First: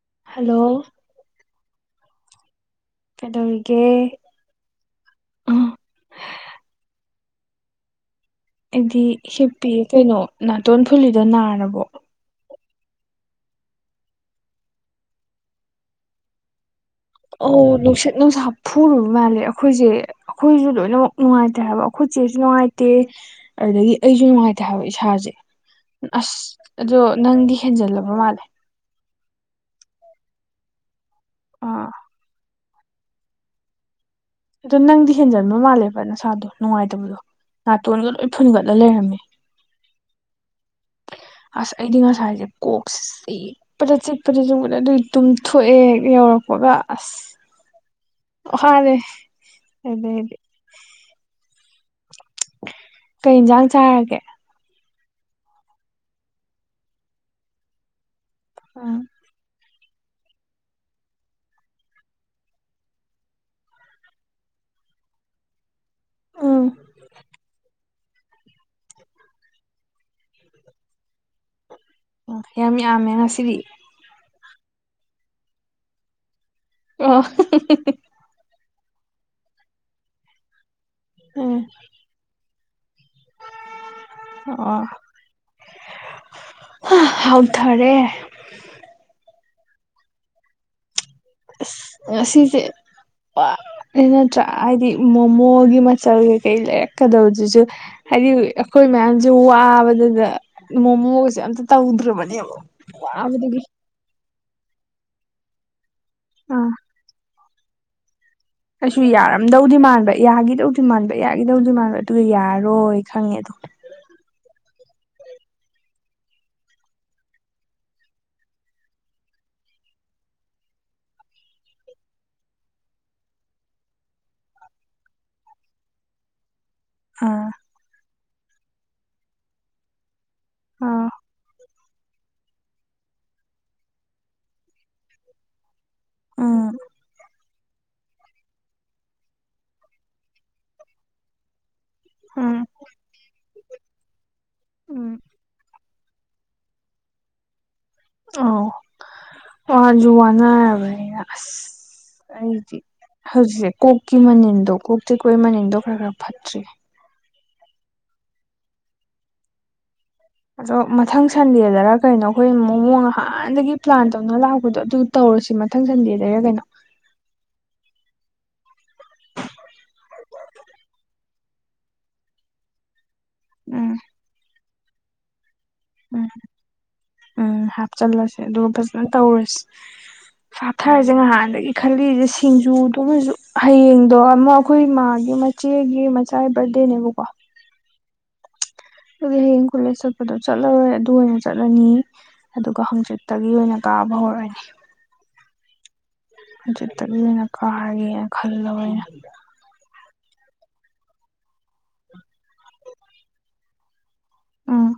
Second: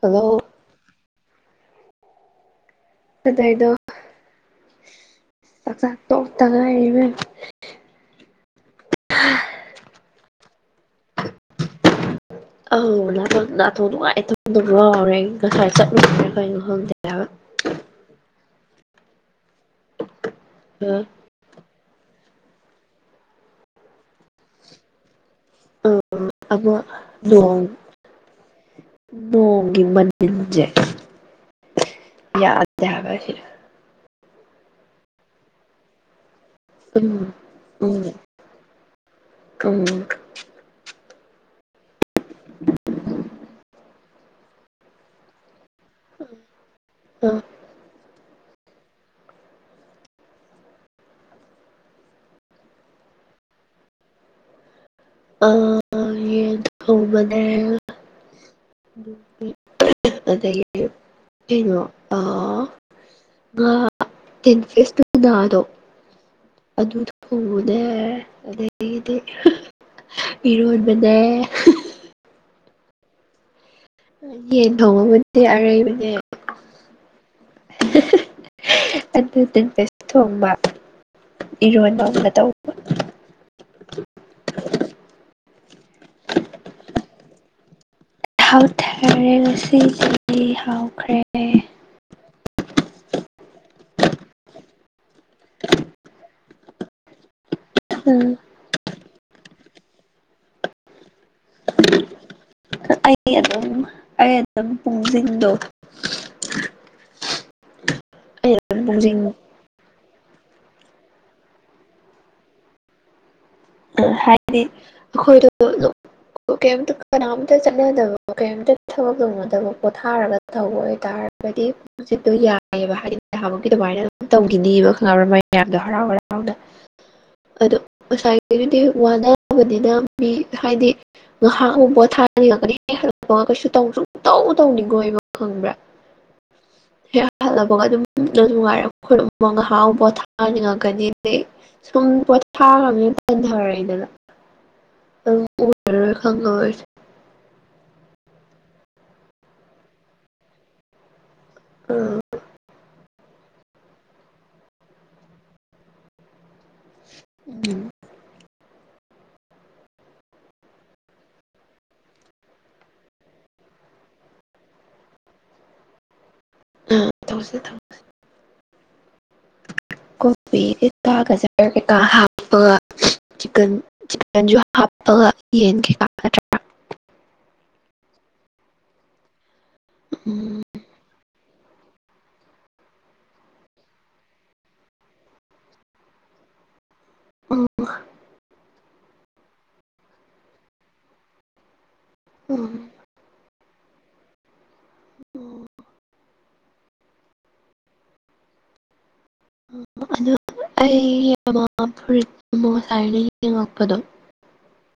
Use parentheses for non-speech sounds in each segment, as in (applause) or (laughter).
hello hello ꯑꯗꯩꯗꯣ ꯀꯩꯗꯧꯒꯦ ꯆꯥꯛ ꯆꯥꯛ ꯇꯣꯛ ꯊꯉꯥꯏ ꯏꯕ ꯑꯩꯗꯤ ꯍꯤꯞꯄꯤ ꯀꯩꯅꯣ ꯅꯥꯇꯣꯟ ꯐꯨꯂꯤꯗꯣ ꯅꯥꯔꯕꯣ ꯑꯪ ꯅꯥꯊꯣꯛ ꯅꯨꯡꯉꯥꯏꯇꯗ ꯌꯥꯥꯎꯔꯦ ꯉꯁꯥꯏ ꯆꯠꯂꯨꯗ꯭ꯔꯦ ꯀꯔꯤꯩꯅꯣ ꯈꯪꯗꯦ ꯍꯥꯏꯕ ꯑꯣ ꯅꯨꯡꯁꯤꯠ ꯅꯨꯡꯁꯥ ꯐꯨꯔꯨꯕ ꯃꯥꯜꯂꯦ ꯑꯩꯈꯣꯏꯁꯦ ꯑꯩꯈꯣꯏꯁꯨ ꯂꯣꯏꯅꯃꯛ ꯅꯨꯡꯉꯥꯏꯇꯦꯕ ꯈꯨꯠꯁꯦꯁꯨ ꯅꯨꯡꯉꯥꯏꯇꯦ ꯑꯗꯨꯗꯒꯤ ꯑꯩꯁꯨ ꯅꯨꯡꯉꯥꯏꯇꯦ ꯍꯥꯏꯕ ꯏꯁꯥꯁꯦ ꯎꯝ ꯑꯁ ꯑꯃ ꯑꯗꯣ ꯅꯪꯗꯤ ꯅꯣꯡ ꯍꯦꯟꯖꯜꯂꯕ ꯃꯥꯜꯂꯦ ꯅꯣꯡꯒꯤ ꯃꯅꯤꯜꯁꯦ ꯑꯥ ꯑꯗꯨꯗ ꯍꯥꯏꯕꯁꯤ ꯑꯗꯣ ꯅꯪꯗꯤ ꯍꯦꯟꯖꯟꯕ ꯃꯥꯜꯂꯦꯕꯅ ꯁꯥꯗ ꯅꯨꯡꯉꯥꯏꯇꯕꯗꯣ ꯎꯝ ꯎꯝ ꯅꯥꯇꯣꯟꯒ ꯂꯣꯏ ꯐꯨꯟꯒꯠꯂ ꯂꯩꯔꯝꯃꯤ ꯑꯁ ꯑꯩꯗꯤ ꯉꯁꯥꯏꯁꯦ ꯀꯣꯛꯁꯦ ꯆꯤꯛꯄꯗ ꯆꯤꯛꯄꯗ ꯆꯨꯝꯕꯗ ꯑꯗꯨꯏ ꯇꯨꯝꯊꯣꯛꯑꯦ ꯌꯧꯔꯛꯄꯒ ꯑꯁ ꯎꯝ ꯑ ꯍꯗꯦ ꯑꯗꯨꯗꯗꯤ ꯀꯩ ꯌꯦꯟꯖꯥꯡ ꯆꯥꯔꯒꯦ ꯑ ꯌꯦꯕꯅꯦ ꯑꯗꯒꯤ ꯑ ꯇ ꯐꯦꯁꯗꯣ ꯎꯝ ꯑꯗꯨ ꯊꯣꯛꯉꯨꯅꯦ ꯑꯗꯨ ꯑꯗꯒꯤꯗꯤ ꯏꯔꯣꯟꯕꯅꯦ ꯑꯣ ꯌꯥꯝ ꯌꯥꯝꯃꯦ ꯉꯁꯤꯗꯤ ꯌꯦꯟ ꯊꯣꯡꯉꯕꯨꯗꯤ ꯑꯔꯩꯕꯅꯦ ꯑꯣ ꯑꯗꯨꯟꯦꯁ ꯊꯣꯡꯕ ꯎꯝ ꯏꯔꯣꯟꯕ ꯑꯃꯒ ꯇꯧꯕ ꯑꯣ ꯍꯥꯎꯊꯔꯦ ꯍꯥꯎꯊꯔꯦ ꯉꯁꯤꯁꯤ ꯍꯥꯎꯈ꯭ꯔꯦ ꯉꯁꯤꯁꯦ ꯄ ꯅꯠꯇ꯭ꯔꯥ ꯍꯥꯏꯗꯤ ꯃꯣꯃꯣꯒꯤ ꯃꯆꯜ ꯀꯩꯀꯩ ꯂꯩꯔꯛꯀꯗꯕꯖꯤꯁꯨ ꯎꯝ ꯍꯥꯏꯗꯤ ꯑꯩꯈꯣꯏ ꯃꯌꯥꯝꯁꯦ ꯋꯥꯕꯗꯨꯗ ꯏ ꯃꯣꯃꯣꯒꯁꯨꯦ ꯑꯝꯇ ꯇꯧꯗ꯭ꯔꯕꯅꯦꯕ ꯑꯩ ꯋꯥꯕꯗꯒꯤ ꯑꯗꯨꯝ ꯑꯩ ꯑꯗꯨꯝ ꯄꯨꯡꯁꯤꯡꯗꯣ ꯑꯥ ꯑꯩ ꯑꯗꯨꯝ ꯑꯩꯁꯨ ꯄꯨꯡꯁꯤꯡ ꯌꯥꯔꯝꯗꯧꯗꯤ ꯃꯥꯟꯕ ꯌꯥꯒꯤꯗꯧꯗꯤ ꯃꯥꯟꯕ ꯌꯥꯒꯤꯗꯧꯗꯤ ꯃꯥꯟꯕ ꯑꯗꯨꯒ ꯌꯥꯔꯔꯣꯏ ꯈꯪꯉꯦ ꯑꯗꯣ ꯍꯥꯏꯗꯤ ꯑꯩꯈꯣꯏꯗ ꯀꯌꯤꯝ ꯀꯅꯥꯝꯇ ꯆꯠꯅꯗꯕ ꯀꯩꯝꯇ ꯊꯕꯛ ꯇꯧꯅꯗꯕ ꯄꯣꯊꯥꯔꯒ ꯇꯧꯕ ꯑꯣꯏꯇꯥꯔꯒꯗꯤ ꯅꯨꯡꯁꯤꯠꯇꯣ ꯌꯥꯏꯑꯕ ꯍꯥꯏꯗꯤ ꯅꯍꯥꯃꯨꯀꯤ ꯑꯗꯨꯃꯥꯏꯅ ꯑꯗꯨꯝ ꯇꯧꯈꯤꯅꯤꯕ ꯈꯪꯕ꯭ꯔ ꯃ ꯃꯌꯥꯝꯗꯣ ꯍꯔꯥꯎ ꯍꯔꯥꯎꯅ (unintelligible) ꯑ ꯑꯗꯣ ꯉꯁꯥꯏꯒꯤꯗꯨꯗꯤ ꯍꯦꯛ ꯋꯥꯅꯥꯕꯅꯤꯅ ꯃꯤ ꯍꯥꯏꯗꯤ ꯑꯥ ꯉꯥꯏꯍꯥꯛ ꯑꯃꯨ ꯄꯣꯠ ꯊꯥꯅꯤꯡꯉꯒꯅꯤ ꯀꯩꯁꯨ ꯇꯧ ꯇꯧ ꯇꯧꯅꯤꯡꯉ ꯀꯣꯏꯕ ꯈꯪꯕ꯭ꯔꯥ ꯎꯝ ꯍꯦꯛ ꯍꯜꯂꯅꯕꯒ ꯑꯗꯨꯝ ꯅꯨꯡꯉꯥꯏꯔ ꯈ ꯍꯥꯎ ꯄꯣꯊꯥꯅꯤꯡꯉꯛꯀꯅꯤꯗ ꯁꯨꯝ ꯎꯝ ꯄꯣꯊꯥꯈ꯭ꯔꯕꯅꯤꯅ ꯇꯟꯊꯔꯦꯗꯅ ꯎꯝ ꯑꯗꯨ ꯎꯔꯔꯣꯏ ꯈꯪꯉꯣꯏ ꯑꯣ ꯃꯥꯁꯨ ꯋꯥꯅꯔꯕꯅꯦ ꯑꯁ ꯑꯥ ꯑꯩꯗꯤ ꯍꯧꯖꯤꯛꯁꯦ ꯀꯣꯛꯀꯤ ꯃꯅꯤꯟꯗꯣ ꯀꯣꯛ ꯇꯤꯔꯤꯀꯣꯏ ꯃꯅꯤꯟꯗꯣ ꯈꯔ ꯈꯔ ꯐꯠꯇ꯭ꯔꯤ ꯎꯝ ꯑꯗꯣ ꯃꯊꯪ ꯁꯟꯗꯦꯗꯔ ꯀꯩꯅꯣ ꯑꯩꯈꯣꯏ ꯃꯃꯡ ꯅꯍꯥꯟꯗꯒꯤ ꯄ꯭ꯂꯥꯟ ꯇꯧꯅ ꯂꯥꯛꯄꯗꯣ ꯑꯗꯨ ꯇꯧꯔꯨꯁꯤ ꯃꯊꯪ ꯁꯟꯗꯦꯗꯩꯔ ꯀꯩꯅꯣ ꯊꯧꯁꯤ ꯊꯧ ꯀꯣꯐꯤ ꯀꯩꯀꯥꯒꯖꯔ ꯀꯩꯀꯥ ꯍꯥꯞꯄ ꯆꯤꯛꯀꯟ ꯎꯝ ꯆꯤꯀꯟꯖꯨ ꯍꯥꯞꯄꯒ ꯌꯦꯟ ꯎꯝ ꯅꯠꯇ꯭ꯔꯥ ꯎꯝ ꯍꯥꯞꯆꯤꯜꯂꯁꯦ ꯑꯗꯨꯒ ꯐꯖꯅ ꯇꯧꯔꯁꯤ ꯎꯝ ꯊꯔꯁꯦ ꯉꯍꯥꯟꯗꯒꯤ ꯈꯜꯂꯤꯁꯦ ꯁꯤꯡꯖꯨꯗꯨꯣꯃꯁꯨ ꯍꯌꯦꯡꯗꯣ ꯑꯃꯨꯛ ꯑꯩꯈꯣꯏ ꯏ ꯃꯥꯒꯤ ꯏꯆꯦꯒꯤ ꯃꯆꯥꯒꯤ ꯕꯥꯔꯗꯦꯅꯦꯕꯀꯣ ꯑꯣ ꯑꯗꯨꯗꯤ ꯍꯌꯦꯡ ꯀꯣꯂꯦꯖ ꯆꯠꯄꯗꯣ ꯆꯠꯂꯔꯣꯏ ꯑꯗꯨ ꯑꯣꯏꯅ ꯆꯠꯂꯅꯤ ꯎꯝ ꯑꯗꯨꯒ ꯍꯪꯆꯠ ꯇꯒꯤ ꯑꯣꯏꯅ ꯀꯥꯕ ꯍꯧꯔꯛꯑꯅꯦ ꯑꯣ ꯍꯧꯖꯤꯠꯇꯕꯤꯅ ꯀꯥꯒꯦꯅ ꯈꯜꯂꯕ ꯑꯩꯅ ꯑꯗꯨ ꯑꯩꯃ ꯐ ꯃꯣ ꯉꯁꯥꯏꯅ ꯌꯦꯡꯉꯛꯄꯗꯣ ꯎꯝ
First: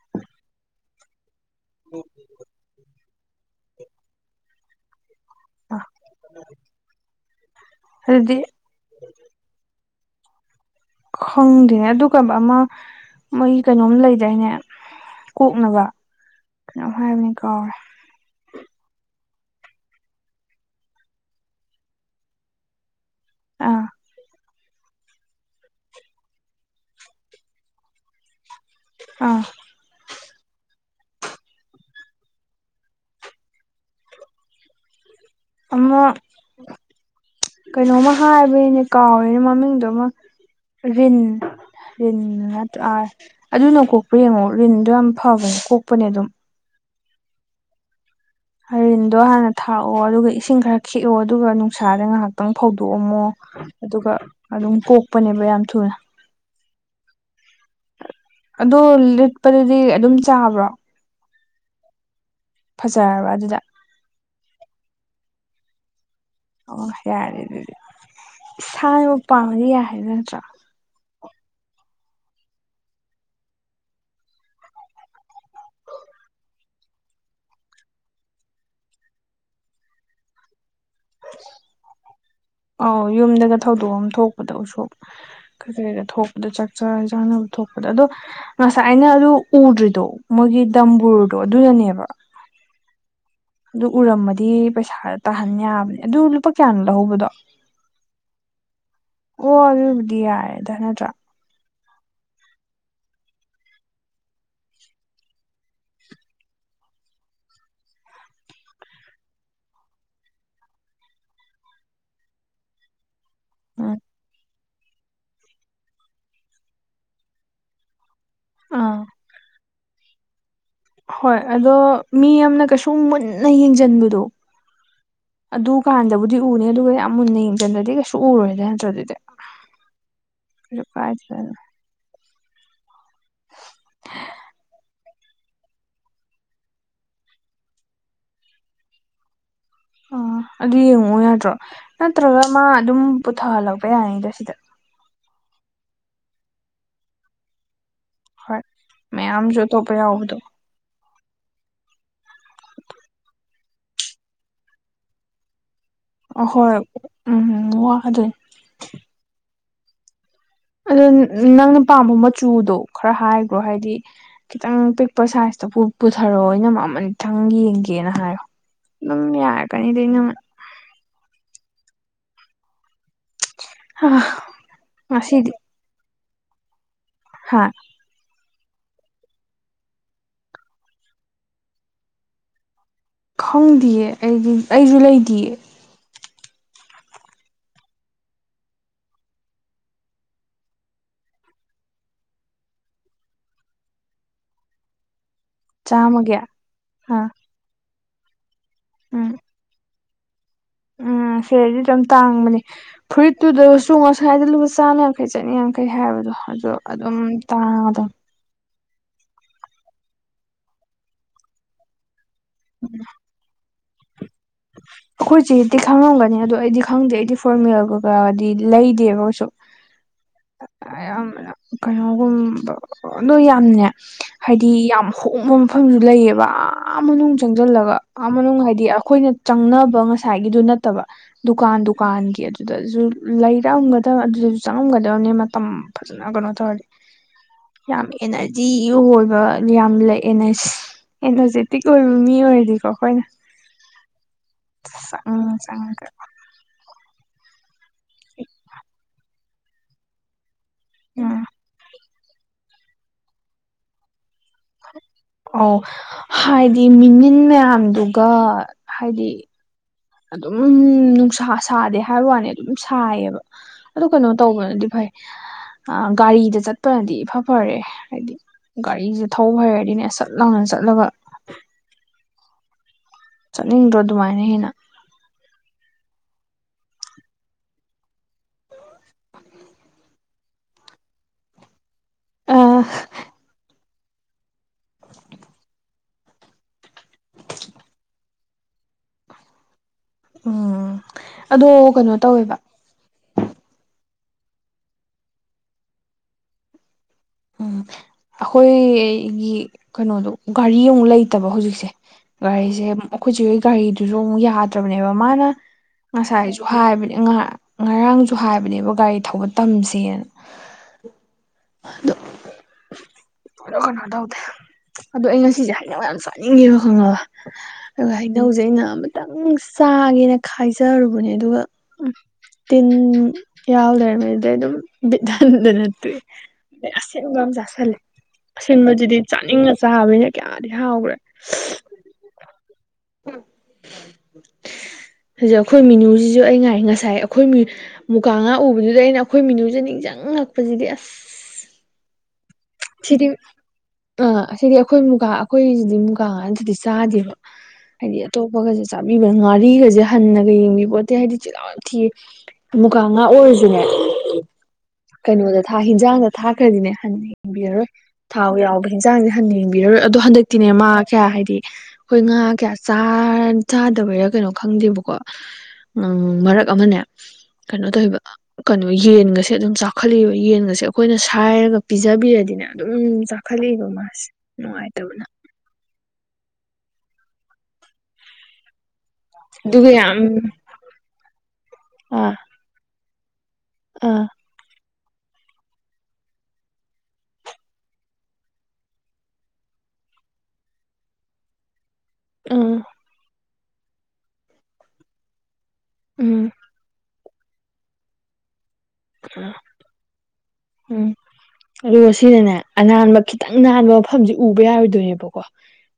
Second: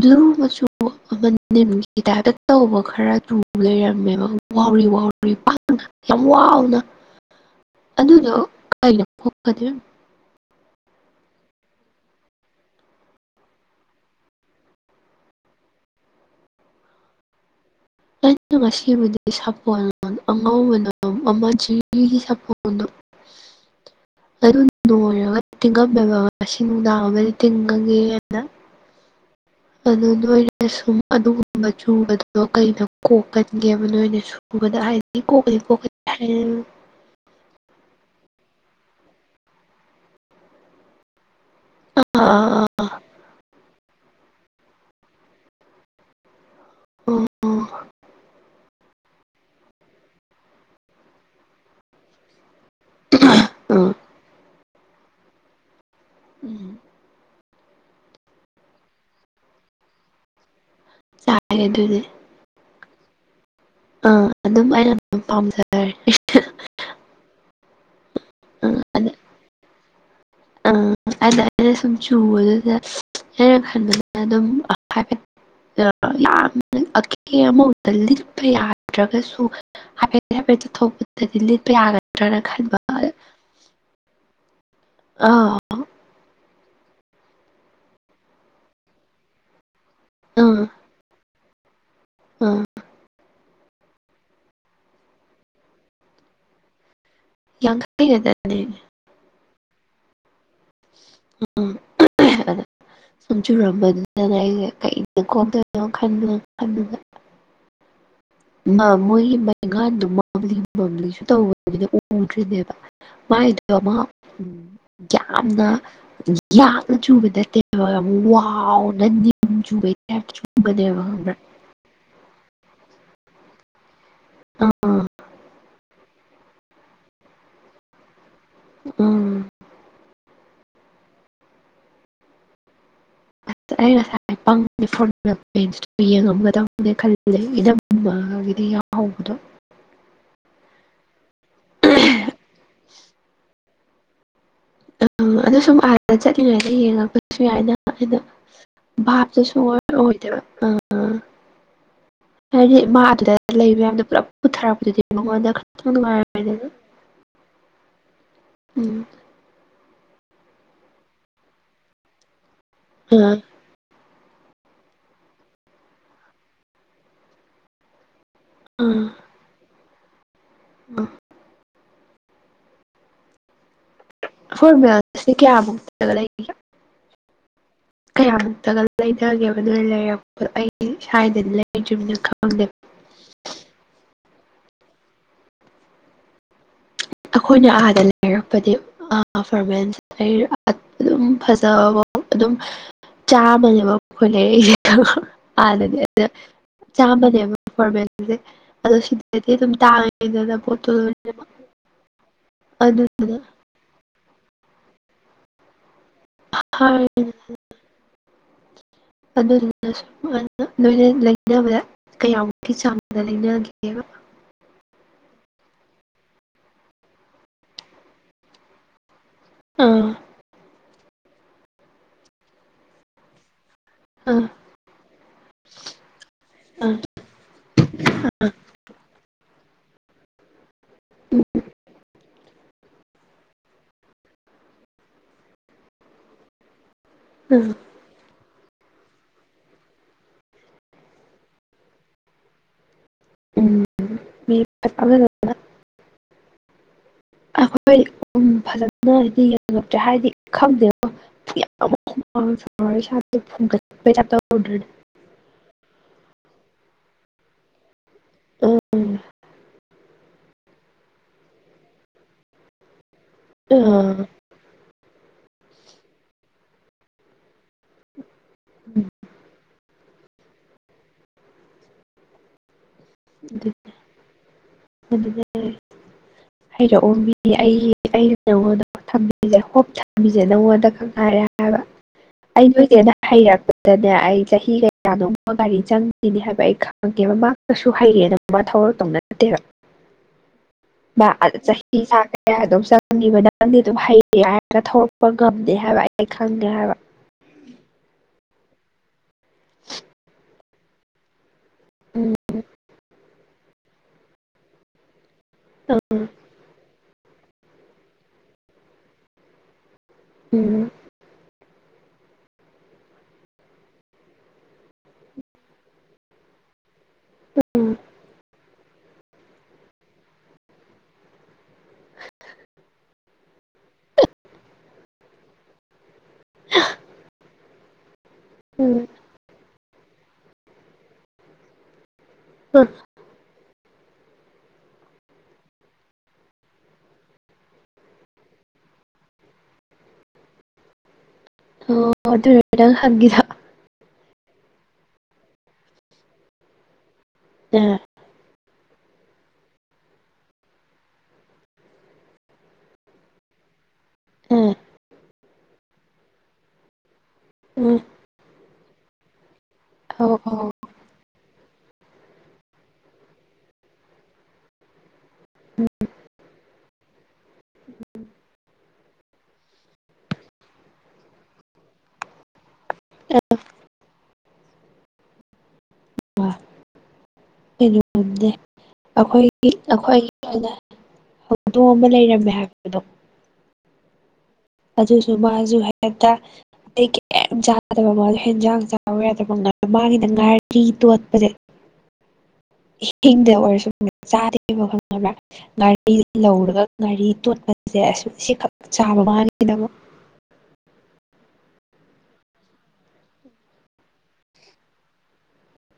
ꯕ꯭ꯂꯨ ꯃꯆꯨ ꯑꯃ ꯅꯤꯝꯒꯤ ꯇꯥꯏꯞꯇ ꯇꯧꯕ ꯈꯔ ꯂꯩꯔꯝꯃꯦꯕ ꯋꯥꯎꯔꯤ ꯋꯥꯎꯔꯔꯤ ꯄꯥꯛꯅ ꯌꯥꯝ ꯋꯥꯅ ꯑꯗꯨꯗꯣꯗ ꯑꯗꯨꯗꯤ ꯈꯪꯗꯦꯅꯦ ꯑꯗꯨꯒꯨꯝꯕ ꯑꯃ ꯃꯣꯏ ꯀꯩꯅꯣꯝ ꯂꯩꯗꯥꯏꯅꯦ ꯀꯣꯛꯅꯕ ꯀꯩꯅꯣ ꯍꯥꯏꯕꯅꯤ ꯀꯥꯎꯔꯦ ꯂꯩꯅ ꯉꯁꯤꯕꯨꯗꯤ ꯁꯥꯄꯣꯟꯜ ꯑꯉꯧꯕꯗꯣ ꯑꯃ ꯖꯤꯕꯤ ꯆꯄꯣ ꯑꯥ ꯑꯗꯨ ꯂꯣꯏꯔꯒ ꯇꯤꯡꯉꯝꯃꯦꯕ ꯁꯤ ꯅꯨꯡꯗꯥꯡ ꯑꯃꯗꯤꯗꯤ ꯇꯤꯡꯉꯒꯦꯅ ꯑꯥ ꯑꯗꯨ ꯅꯣꯏꯅ ꯁꯨꯝ ꯑꯗꯨꯒꯨꯝꯕ ꯆꯨꯕꯗꯨꯗꯣ ꯀꯩꯅꯣ ꯀꯣꯛꯀꯟꯒꯦꯕ ꯅꯣꯏꯅ ꯁꯨꯝ ꯎꯗ ꯍꯥꯏ ꯀꯣ ꯑꯃ ꯀꯩꯅꯣꯝꯃ ꯍꯥꯏꯕꯒꯤꯅꯦ ꯀꯥꯎꯔꯤꯦꯅꯦ ꯃꯃꯤꯡꯗꯨ ꯑꯃ ꯔꯤꯟ ꯔꯤꯟ ꯉ꯭ꯔ ꯑꯥ ꯑꯥ ꯑꯗꯨꯅ ꯀꯣꯛꯄ ꯌꯦꯡꯉꯣ ꯔꯤꯟꯗꯣ ꯌꯥꯝ ꯐꯕꯅꯦ ꯀꯣꯛꯄꯅꯦ ꯑꯗꯨꯝ ꯑꯣ ꯍꯔꯤꯟꯗꯣ ꯍꯥꯟꯅ ꯊꯥꯛꯑꯣ ꯑꯗꯨꯒ ꯏꯁꯤꯡ ꯈꯔ ꯈꯤꯛꯑꯣ ꯑꯗꯨꯒ ꯅꯨꯡꯁꯥꯗ ꯉꯥꯏꯍꯥꯛꯇꯪ ꯐꯧꯗꯣꯛꯑꯝꯃꯣ ꯑꯥ ꯑꯗꯨꯒ ꯑꯗꯨꯝ ꯀꯣꯛꯄꯅꯦꯕ ꯌꯥꯝ ꯊꯨꯅ ꯎꯝ ꯑꯗꯨ ꯂꯤꯠꯄꯗꯗꯤ ꯑꯗꯨꯝ ꯆꯥꯕ꯭ꯔꯣ ꯆꯥꯒꯦ ꯑꯗꯨꯗꯤ ꯐꯖꯔꯕ ꯑꯗꯨꯗ ꯑꯥ ꯑꯗꯨꯝ ꯑꯩꯅ ꯑꯗꯨꯝ ꯄꯥꯝꯖꯔꯦ ꯑꯣ ꯌꯥꯔꯦ ꯑꯗꯨꯗꯤ ꯏꯁꯥꯅꯕꯨ ꯄꯥꯝꯃꯗꯤ ꯌꯥꯏ ꯍꯥꯏꯗ ꯅꯠꯇ꯭ꯔꯣ ꯑꯝ ꯑꯗ ꯑꯩꯅ ꯁꯨꯝ ꯆꯨꯕꯗꯨꯗ ꯂꯩꯩꯅ ꯈꯟꯕꯅꯤꯅ ꯑꯗꯨꯝ ꯍꯥꯏꯐꯦ ꯌꯥꯝꯅ ꯑꯀꯦ ꯑꯃꯗ ꯂꯤꯠꯄ ꯌꯥꯗ꯭ꯔꯒꯁꯨ ꯍꯥꯏꯐꯦꯠꯇ ꯍꯥꯏꯐꯦꯠꯇ ꯊꯣꯛꯄꯗꯗꯤ ꯂꯤꯠꯄ ꯌꯥꯒꯗ꯭ꯔꯅ ꯈꯟꯕ ꯗꯒ ꯊꯧꯗꯣꯛ ꯑꯃ ꯊꯣꯛ ꯀꯗ ꯁꯣ ꯑꯥ ꯀ ꯀꯩꯗ ꯊꯣꯛꯄꯗ ꯆꯥꯛꯆꯥ ꯆꯥꯅꯕ ꯊꯣꯛꯄꯗ ꯑꯗꯣ ꯉꯁꯥꯏ ꯑꯩꯅ ꯑꯗꯨ ꯎꯗ꯭ꯔꯤꯗꯣ ꯃꯣꯏꯒꯤ ꯗꯝꯕꯨꯔꯗꯣ ꯑꯗꯨꯗꯅꯦꯕ ꯑ ꯑꯗꯨ ꯎꯔꯝꯃꯗꯤ ꯄꯩꯁꯥ ꯇꯥꯍꯟ ꯌꯥꯕꯅꯦ ꯑꯗꯨ ꯂꯨꯄꯥ ꯀꯌꯥꯅꯣ ꯂꯧꯍꯧꯕꯗꯣ ꯌꯥꯈꯩꯒꯗꯅꯦ ꯑꯣ ꯑꯗꯨꯕꯨꯗꯤ ꯌꯥꯔꯦꯗ ꯅꯠꯇ꯭ꯔꯥ ꯎꯝ ꯁꯨꯝ ꯆꯨꯔꯝꯕꯅꯤꯗꯅ ꯑꯩꯁꯦ ꯀꯩꯗ ꯈꯣꯛꯗꯅꯣ ꯈꯕꯅ ꯈꯟꯕꯅ (unintelligible) ꯃꯣꯏꯒꯤ ꯕꯩꯒꯥꯟꯗꯣꯕꯂꯤꯕ꯭ꯂꯤꯁꯨ ꯇꯧꯕꯗꯨꯗꯤ ꯎꯗ꯭ꯔꯤꯅꯦꯕ ꯃꯥꯏꯗꯣ ꯎꯝ ꯑꯃ ꯎ ꯌꯥꯝꯅ ꯌꯥꯝꯅ ꯆꯨꯕ ꯅꯠꯇꯦ ꯋꯥ ꯑꯥ ꯅꯗꯤ ꯍꯣꯏ ꯑꯗꯣ ꯃꯤ ꯑꯃꯅ ꯀꯩꯁꯨꯝ ꯃꯨꯟꯅ ꯌꯦꯡꯁꯤꯟꯕꯗꯣ ꯑꯥ ꯑꯗꯨꯀꯥꯟꯗꯕꯨꯗꯤ ꯇꯨꯅꯦ ꯑꯗꯨꯒ ꯌꯥꯝ ꯃꯨꯟꯅ ꯌꯦꯡꯁꯤꯟꯗ꯭ꯔꯗꯤ ꯀꯩꯁꯨ ꯎꯔꯣꯏꯗ ꯅꯠꯇ꯭ꯔꯗꯨꯗꯤ ꯎꯝ (unintelligible) ꯑꯩ ꯉ (unintelligible) ꯄꯦꯟꯁꯇꯨ ꯌꯦꯡꯉꯝꯒꯗꯪꯅꯦ ꯈꯜꯂꯦ ꯏꯝꯒꯤꯗꯤ ꯌꯥꯎꯍꯧꯕꯗꯣ ꯑꯣ ꯑꯗꯨ ꯌꯦꯡꯉꯛꯑꯣ ꯌꯥꯗ꯭ꯔꯣ ꯅꯠꯇ꯭ꯔꯒ ꯃꯥ ꯑꯗꯨꯝ ꯄꯨꯊꯍꯜꯂꯛꯄ ꯌꯥꯅꯤꯗꯣ ꯁꯤꯗ ꯎꯝ ꯑꯗꯣ ꯁꯨꯝ ꯑꯥꯗ ꯆꯠꯂꯤꯉꯩꯗ ꯌꯦꯡꯉꯛꯄꯗꯁꯨ ꯌꯥꯏꯅ ꯑꯗꯣ ꯍꯣꯏ ꯕꯁꯨ ꯃꯌꯥꯝꯁꯨ ꯁꯉ ꯑꯇꯣꯞꯄ ꯌꯥꯎꯕꯗꯣ ꯑꯣꯏꯗꯦꯕ ꯑ ꯑ ꯍꯥꯏꯔꯤ ꯃꯥ ꯑꯗꯨꯗ ꯂꯩ ꯃꯌꯥꯝꯗꯣ ꯄꯨꯂꯞ ꯄꯨꯊꯔꯛꯄꯗꯨꯗꯤ ꯃꯉꯣꯟꯗ ꯈꯔꯇꯪ ꯉꯥꯏ ꯑꯍꯣꯏ ꯎꯝ ꯎꯝ ꯋꯥꯗꯣꯏꯅꯤ ꯎꯝ ꯑꯗꯣ ꯅꯪꯅ ꯄꯥꯝꯕ ꯃꯆꯨꯗꯣ ꯈꯔ ꯑꯥ ꯍꯥꯏ ꯭ꯔꯣ ꯍꯥꯏꯗꯤ ꯈꯤꯇꯪ ꯄꯤꯛꯄ ꯁꯥꯏꯖꯇ ꯄꯨꯊꯔꯛꯑꯣ ꯑꯩꯅ ꯃꯃꯜ ꯈꯤꯇꯪ ꯌꯦꯡꯒꯦꯅ ꯍꯥꯏꯔꯣ ꯅꯪ ꯌꯥ ꯀꯅꯤꯗ ꯅ ꯕꯥ ꯑ ꯈꯣꯏ ꯃꯌꯥꯝꯁꯦ ꯀꯌꯥꯃꯨꯛꯀ ꯂꯩꯒꯦ ꯍꯥꯥ ꯀꯌꯥꯃꯨꯛꯇꯒ ꯂꯩꯊꯒꯦꯕ ꯑꯗꯨ ꯂꯩꯔꯛꯄꯗꯣ ꯑꯩ ꯁ꯭ꯋꯥꯏꯗꯗꯤ ꯂꯩꯗ꯭ꯔꯤꯕꯅ ꯈꯪꯗꯦꯕ ꯈꯪꯗꯌꯦ ꯑꯩ ꯑꯩꯁꯨ ꯂꯩꯗꯤꯌꯦ ꯑꯩꯈꯣꯏꯅ ꯑꯥꯗ ꯂꯩꯔꯦ ꯍꯥꯏꯔꯛꯄꯗꯤ ꯐꯣꯔꯃꯦꯟꯁ ꯑꯗꯨꯝ ꯐꯖ ꯑꯗꯨꯝ ꯆꯥꯃꯅꯦꯕ ꯑꯩꯈꯣꯏ ꯂꯩꯔꯛꯏꯁꯦ ꯍꯥꯟꯅꯗꯤ ꯑꯗꯨꯗ ꯆꯥꯝꯃꯒꯤ ꯑꯥ ꯆꯥꯝꯃꯅꯦꯕ ꯐꯣꯔꯃꯦꯜꯁꯦ ꯑꯗꯣ ꯎꯝ ꯁꯤꯗꯗꯤ ꯑꯗꯨꯝ ꯇꯥꯡꯉꯦ ꯀꯗꯗꯣꯠ ꯎꯝ ꯁꯦꯗꯤ ꯑꯗꯨꯝ ꯇꯥꯡꯕꯅꯦ ꯑꯗꯨꯗꯨꯅ ꯐꯨꯔꯤꯠꯇꯨꯗ ꯆꯣꯡ ꯑꯁ꯭ꯋꯥꯏꯗ ꯂꯨꯄꯥ ꯆꯥꯝꯃ ꯌꯥꯡꯈꯩ ꯆꯅꯤ ꯌꯥꯡꯈꯩ ꯍꯥꯏꯕꯗꯣ ꯑꯗꯨꯗ ꯑꯗꯨꯝ ꯍꯥꯏꯔꯤꯅꯦ ꯇꯥꯡꯉꯗꯕ ꯑꯗꯨꯗꯨꯅꯁꯨꯨꯝꯅ ꯂꯣꯏꯅ ꯂꯩꯅꯕꯗ ꯀꯌꯥꯃꯨꯛꯀꯤ ꯆꯥꯡꯗ ꯂꯩꯅꯒꯦ ꯑꯗꯨꯒ ꯑꯩꯈꯣꯏ ꯆꯦꯗꯤ ꯈꯪꯉꯝꯒꯅꯤ ꯑꯗꯣ ꯑꯩꯗꯤ ꯈꯪꯗꯦ ꯑꯩꯗꯤ ꯐꯣꯔꯃꯦꯜꯒꯀꯥꯗꯤ ꯂꯩꯗꯦꯕ ꯀ ꯑꯥ ꯌꯥꯝꯅ ꯀꯩꯅꯣꯒꯨꯝꯕ ꯑꯗꯨ ꯌꯥꯝꯅꯦ ꯑꯥ ꯍꯥꯏꯗꯤ ꯁꯤ ꯌꯥꯝ ꯍꯣꯡꯕ ꯃꯐꯝꯁꯨ ꯂꯩꯌꯦꯕ ꯑꯥ ꯃꯅꯨꯡ ꯆꯪꯁꯤꯜꯂꯒ ꯑꯥ ꯃꯅꯨꯡ ꯍꯥꯏꯗꯤ ꯑꯩꯈꯣꯏꯅ ꯆꯪꯅꯕ ꯉꯁꯥꯏꯒꯤꯗꯨ ꯅꯠꯇꯕ ꯗꯨꯀꯥꯟ ꯗꯨꯀꯥꯟꯒꯤ ꯑꯗꯨ ꯑꯗꯨꯗꯁꯨ ꯂꯩꯔꯛꯑꯒꯗꯕ ꯑꯗꯨꯗꯁꯨ ꯆꯪꯉꯝꯒꯗꯕꯅꯤ ꯃꯇꯝ ꯐꯖꯅ ꯀꯩꯅꯣ ꯇꯧꯔꯗꯤ ꯎꯝ ꯌꯥꯝ ꯑꯦꯅꯔꯖꯤ ꯑꯣꯏꯕ ꯌꯥꯝ ꯂꯩꯑꯅ ꯑꯦꯅꯔꯖꯦꯇꯤꯛ ꯑꯣꯏꯕ ꯃꯤ ꯑꯣꯏꯔꯗꯤꯀꯣ ꯑꯩꯈꯣꯏꯅ ꯎꯝ ꯐꯖꯅ (unintelligible) ꯆꯥꯡꯒ ꯑꯩꯈꯣꯏ ꯑꯗꯨꯝ ꯐꯖꯅ ꯍꯥꯏꯗꯤꯡꯉꯛꯇ꯭ꯔꯦ ꯎꯝ ꯍꯥꯏꯗꯤ ꯈꯪꯗꯦꯀ ꯁꯥ ꯁꯆ ꯑꯣꯔꯦ ꯑꯣ ꯍꯥꯏꯗꯤ ꯃꯤꯃꯤꯟ ꯃꯌꯥꯝꯗꯨꯒ ꯍꯥꯏꯗꯤ ꯑꯗꯨꯝ ꯅꯨꯡꯁꯥ ꯁꯥꯗꯦ ꯍꯥꯏꯕ ꯋꯥꯅꯤ ꯑꯗꯨꯝ ꯁꯥꯏꯌꯦꯕ ꯑꯗꯨ ꯀꯩꯅꯣ ꯑꯥ ꯇꯧꯕꯅꯗꯤ ꯐꯩ ꯒꯥꯔꯤꯗ ꯆꯠꯄꯅꯗꯤ ꯏꯐ ꯐꯔꯦ ꯍꯥꯏꯗꯤ ꯒꯥꯔꯤꯁꯦ ꯍꯩꯔꯗꯤꯅꯦꯁ ꯆꯠ ꯂꯥꯎꯅ ꯆꯠꯂꯒ ꯆꯠꯅꯤꯡꯗ꯭ꯔꯣ ꯑꯗꯨꯃꯥꯏꯅ ꯍꯦꯟꯅ ꯑꯗꯨ ꯍꯩꯔꯛꯑꯣ ꯃꯤꯗꯤ ꯑꯩꯒꯤ ꯑꯩꯩꯅ ꯅꯪꯉꯣꯟꯗ ꯍꯣꯞ ꯊꯝꯕꯤꯁꯦ ꯅꯪꯉꯣꯟꯗ ꯈꯛ ꯉꯔꯦ ꯍꯥꯏꯕ ꯑꯩ ꯅꯣꯏꯗꯦꯗ ꯍꯩꯔꯛꯄ ꯑꯗꯨꯅꯦ ꯑꯩ ꯆꯍꯤ ꯀꯌꯥꯅꯣꯕ ꯒꯥꯔꯤ ꯆꯪꯈꯤꯅꯦ ꯍꯥꯏꯕ ꯑꯩ ꯈꯪꯉꯦ ꯊꯧꯔꯛꯇꯧꯅ ꯅꯠꯇꯦꯕ ꯎꯝ ꯑꯗꯣ ꯆꯍꯤ ꯀꯩꯅꯣ ꯇꯧꯋꯦꯕ ꯐꯪꯉꯤꯕ ꯅꯪꯗꯤ ꯑꯗꯨꯝ ꯍꯩꯔꯦ ꯍꯥꯏꯔꯒ ꯊꯧꯔꯛꯄ ꯉꯝꯗꯦ ꯍꯥꯏꯕ ꯑꯩ ꯈꯪꯉꯦ ꯍꯥꯏꯕ ꯎꯝ ꯑꯩꯈꯣꯏꯒꯤ ꯀꯩꯅꯣꯗꯣ ꯒꯥꯔꯤ ꯑꯃꯨꯛ ꯂꯩꯇꯕ ꯍꯧꯖꯤꯛ ꯎꯝ ꯒꯥꯔꯤꯁꯦ ꯑꯩꯈꯣꯏꯆꯦ ꯒꯥꯔꯤꯗꯨꯁꯨ ꯑꯃꯨꯛ ꯌꯥꯗ꯭ꯔꯕꯅꯦꯕ ꯃꯥꯅ ꯉꯁꯥꯏꯁꯨ ꯍꯥꯏꯕꯅꯦ ꯉ ꯉꯔꯥꯡꯁꯨ ꯍꯥꯏꯕꯅꯦꯕ ꯒꯥꯔꯤ ꯊꯧꯕ ꯇꯝꯁꯦꯅ ꯎꯝ (inaudible) ꯀꯩꯅꯣ ꯀꯩꯅꯣ ꯇꯧꯗꯦ ꯑꯗꯣ ꯑꯩ ꯉꯁꯤꯁꯦ ꯍꯩꯅꯧ ꯌꯥꯝ ꯆꯥꯅꯤꯡꯉꯦꯕ ꯈꯪꯉꯕ ꯎꯝ ꯑ ꯍꯩꯅꯧꯁꯦ ꯑꯩꯅ ꯈꯤꯇꯪ ꯆꯥꯒꯦꯅ ꯈꯥꯏꯖꯔꯨꯕꯅꯦ ꯑꯗꯨꯒ ꯎꯝ ꯇꯤꯟ ꯌꯥꯎ ꯂꯩꯔꯝꯃꯦ ꯑꯗꯩ ꯑꯗꯨꯝ ꯕꯤꯠ ꯍꯟꯗꯅ ꯇꯣꯛꯑꯦ ꯑꯁꯤꯟꯕ ꯑꯃ ꯆꯁꯂꯦ ꯎꯝ ꯑꯁꯤꯟꯕꯗꯨꯗꯤ ꯆꯥꯅꯤꯡꯅ ꯆꯥꯕꯅꯤꯅ ꯀꯌꯥꯗꯤ ꯍꯥꯎꯈ꯭ꯔꯦ (inaudible) ꯍꯧꯖꯤꯛ ꯑꯩꯈꯣꯏ ꯃꯤꯅꯨꯁꯤꯁꯨ ꯑꯩ ꯉꯥꯏ ꯉꯁꯥꯏ ꯑꯩꯈꯣꯏ ꯃꯨꯀꯥ ꯉꯥ ꯎꯕꯗꯨꯗ ꯑꯩꯅ ꯑꯩꯈꯣꯏ ꯃꯤꯅꯨꯁꯦ ꯅꯤꯡꯁꯤꯡꯉꯛꯄꯁꯤꯗꯤ ꯑꯁ (inaudible) ꯅꯪ ꯁꯤꯗꯤ ꯍꯪꯉꯤꯗꯣ ꯑꯥ ꯁꯤꯗꯤ ꯑꯩꯈꯣꯏ ꯃꯨꯒꯥ ꯑꯩꯈꯣꯏꯁꯤꯗꯤ ꯃꯨꯒꯥꯉꯥ ꯅꯠꯇꯗꯤ ꯆꯥꯗꯦꯕ (unintelligible) ꯍꯥꯏꯗꯤ ꯑꯇꯣꯞꯄꯒꯁꯦ ꯆꯥꯕꯤꯕ ꯉꯥꯔꯤꯒꯁꯦ ꯍꯟꯅꯒ ꯌꯦꯡꯕꯤ ꯄꯣꯠꯇꯦ ꯍꯥꯏꯗꯤ ꯆꯤꯜꯍꯥꯎ ꯌꯥꯝ ꯊꯤꯌꯦ ꯃꯨꯒꯥ ꯉꯥ ꯑꯣꯏꯔꯁꯨꯅꯦ ꯑ ꯀꯩꯅꯣꯗ ꯊꯥ ꯍꯤꯟꯖꯥꯡꯗ ꯊꯥꯈ꯭ꯔꯗꯤꯅꯦ ꯍꯟ ꯌꯦꯡꯕꯤꯔꯔꯣꯏ ꯎꯝ ꯊꯥꯎ ꯌꯥꯎꯕ ꯍꯟꯁꯥꯡꯁꯦ ꯍꯟꯅ ꯌꯦꯡꯕꯤꯔꯔꯣꯏ ꯑꯗꯣ ꯑꯧ ꯑꯧ ꯍꯟꯗꯛꯇꯤꯅꯦ ꯃꯥ ꯀꯌꯥ ꯍꯥꯏꯗꯤ ꯑꯩꯈꯣꯏ ꯉꯥ ꯀꯌꯥ ꯆꯥꯗꯕꯩꯔꯥ ꯀꯩꯅꯣ ꯈꯪꯗꯦꯕꯀꯣ ꯎꯝ ꯃꯔꯛ ꯑꯃꯅꯦ ꯀꯩꯅꯣ ꯇꯧꯕ ꯀꯩꯅꯣ ꯌꯦꯟꯒꯁꯦ ꯑꯗꯨꯝ ꯆꯥꯎꯈꯠꯂꯦꯕ ꯌꯦꯟꯒꯁꯦ ꯑꯩꯈꯣꯏꯅ ꯁꯥꯏꯔꯒ ꯄꯤꯖꯕꯤꯔꯗꯤꯅꯦ ꯑꯗꯨꯝ ꯆꯥꯛꯈꯠꯂꯛꯏꯕ ꯃꯥꯁꯦ ꯅꯨꯡꯉꯥꯏꯇꯕꯅ (inaudible) ꯑꯩꯈꯣꯏꯒꯤ ꯑꯗꯨꯒ ꯌꯥꯝ ꯑꯩꯈꯣꯏꯒꯤ ꯑꯣꯏꯅ ꯍꯧꯗꯣꯡ ꯑꯃ ꯑꯥ ꯂꯩꯔꯝꯃꯦ ꯍꯥꯏꯕ ꯑꯗꯣ ꯑꯥ ꯑꯗꯨꯁꯨ ꯃꯥꯁꯨ ꯍꯦꯛꯇ ꯑꯩ ꯀꯩꯝ ꯆꯥꯗꯕ ꯃꯣꯗꯣ ꯍꯦꯟꯖꯥꯡ ꯆꯥꯎ ꯌꯥꯗꯕꯥ ꯃꯥꯒꯤꯅ ꯉꯥꯔꯤ ꯇꯣꯠꯄꯁꯦ ꯎꯝ ꯍꯤꯡꯅ ꯑꯣꯏꯔꯁꯨ ꯆꯥꯗꯦꯕ ꯈꯪꯉꯕ꯭ꯔꯥ ꯉꯥꯔꯤ ꯎꯝ ꯂꯧꯔꯒ ꯉꯥꯔꯤ ꯇꯣꯠꯄꯁꯦ ꯑꯁ ꯁꯤ ꯈꯛ ꯆꯥꯕ ꯃꯥꯒꯤꯅꯃꯛ ꯎꯝ ꯑꯗꯨꯒ ꯁꯤꯅꯅꯦ ꯑꯅꯥꯟꯕ ꯈꯤꯇꯪ ꯅꯥꯟꯕ ꯃꯐꯝꯁꯤ ꯎꯕ ꯌꯥꯔꯣꯏꯗꯣꯏꯅꯦꯕꯀꯣ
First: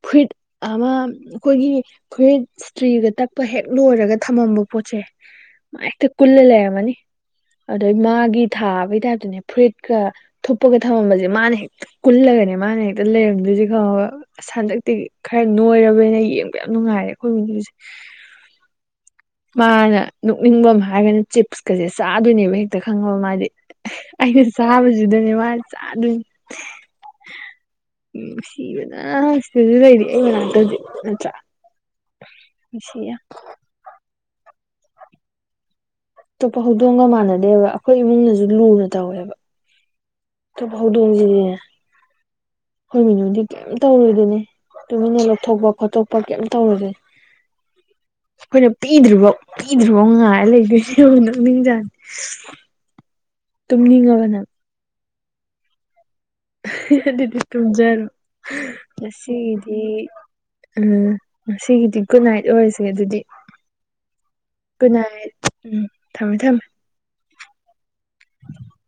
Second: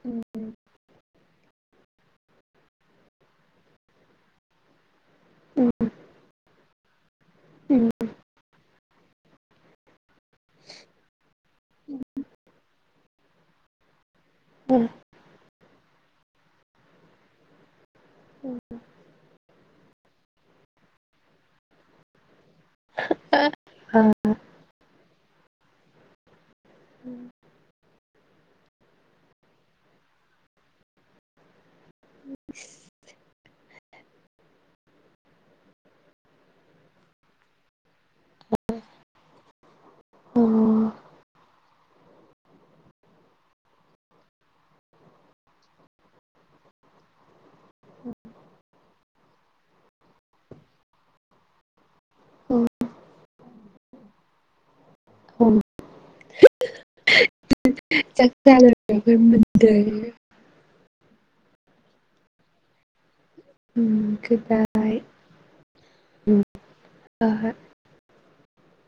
ꯐꯨꯔꯤꯠ ꯑꯃ ꯑꯩꯈꯣꯏꯒꯤ ꯑꯩꯈꯣꯏ ꯏꯁꯇ꯭ꯔꯤꯒ ꯇꯛꯄ ꯍꯦꯛ ꯂꯣꯏꯔꯒ ꯊꯝꯃꯝꯕ ꯄꯣꯠꯁꯦ ꯎꯝ ꯃꯥ ꯍꯦꯛꯇ ꯀꯨꯜꯂ ꯂꯩꯔꯝꯃꯅꯤ ꯑꯗꯩ ꯎꯝ ꯃꯥꯒꯤ ꯊꯥꯕꯒꯤ ꯇꯥꯏꯞꯇꯅꯦ ꯐꯨꯔꯤꯠꯀ ꯊꯨꯞꯄꯒ ꯊꯝꯃꯝꯕꯁꯦ ꯃꯥꯅ ꯍꯦꯛ ꯀꯜꯂꯒꯅꯦ ꯃꯥꯅꯦ ꯂꯩꯔꯝꯗꯣꯏꯁꯦ ꯈꯪꯉꯕ ꯑꯁ ꯍꯟꯗꯛꯇꯤ ꯈꯔ ꯅꯣꯏꯔꯕꯅꯤꯅ ꯌꯦꯡꯕ ꯌꯥꯝ ꯅꯨꯡꯉꯥꯏꯔꯦ ꯑꯩꯈꯣꯏ ꯃꯤꯅꯨꯁꯦ ꯃꯥꯅ ꯅꯣꯛꯅꯤꯡꯕꯃ ꯍꯥꯏꯔꯒꯅ ꯆꯤꯞꯁꯀꯁꯦ ꯆꯥꯗꯣꯏꯅꯦꯕ ꯍꯦꯛ ꯇ ꯈꯪꯉꯕ ꯃꯥꯗꯤ ꯑꯩꯩꯅ ꯆꯥꯕꯁꯤꯗꯅꯦ ꯃꯥ ꯆꯥꯗꯣꯏꯅꯤ ꯎꯝ ꯎꯝ ꯅꯨꯡꯁꯤꯕꯅ ꯍꯧꯖꯤꯛꯁꯨ ꯂꯩꯔꯤ ꯑꯩ ꯃꯅꯥꯛꯇ ꯍꯧꯖꯤꯛ ꯅꯠꯇ꯭ꯔꯥ (unintelligible) ꯑꯇꯣꯞꯄ ꯍꯧꯗꯣꯡꯒ ꯃꯥꯟꯅꯗꯦꯕ ꯑꯩꯈꯣꯏ ꯏꯃꯨꯡꯅꯁꯨ ꯂꯨꯅ ꯇꯧꯋꯦꯕ ꯑꯇꫭꯞꯄ ꯎꯝ ꯍꯧꯗꫭꯡꯗꯤꯅꯦ ꯑꯈꫭꯏ ꯃꯤꯅꯨꯗꯤ ꯀꯩꯝ ꯇꯧꯗꯦꯍꯦ ꯇꯨꯃꯤꯟꯅ ꯂꯧꯊꯣꯛꯄ ꯈꯣꯠꯇꯣꯛꯄ ꯀꯩꯝ ꯇꯧꯗꯦ ꯑꯩꯈꯣꯏꯅ ꯄꯤꯗ꯭ꯔꯤꯕꯧ ꯄꯤꯗ꯭ꯔꯤꯕꯧ ꯉꯥꯏꯔ ꯂꯩꯗꯣꯏꯅꯤ ꯅꫭꯛꯅꯤꯡ ꯖꯥꯠꯅꯤ ꯎꯝ ꯇꯨꯝꯅꯤꯡꯉꯕꯅꯪ ꯎꯝ ꯑꯗꯨꯗꯤ ꯇꯨꯝꯖꯔꫭ ꯆꯥꯛ ꯆꯥ ꯂꯣꯏꯔꯒ ꯉꯁꯤꯒꯤꯗꯤ ꯃꯨꯟꯗꯔꯦ ꯎꯝ ꯁꯤꯒꯤꯗꯤ ꯒꯨꯠ ꯅꯥꯏꯠ ꯑꯣꯏꯔꯁꯦ ꯑꯗꯨꯗꯤ ꯎꯝ ꯒꯨꯠ ꯅꯥꯏꯠ ꯒꯨꯠ ꯅꯥꯏꯠ ꯎꯝ ꯊꯝꯃꯦ ꯎꯝ ꯊꯝꯃꯦ ꯍꯣꯏ ꯍꯣꯏ (inaudible)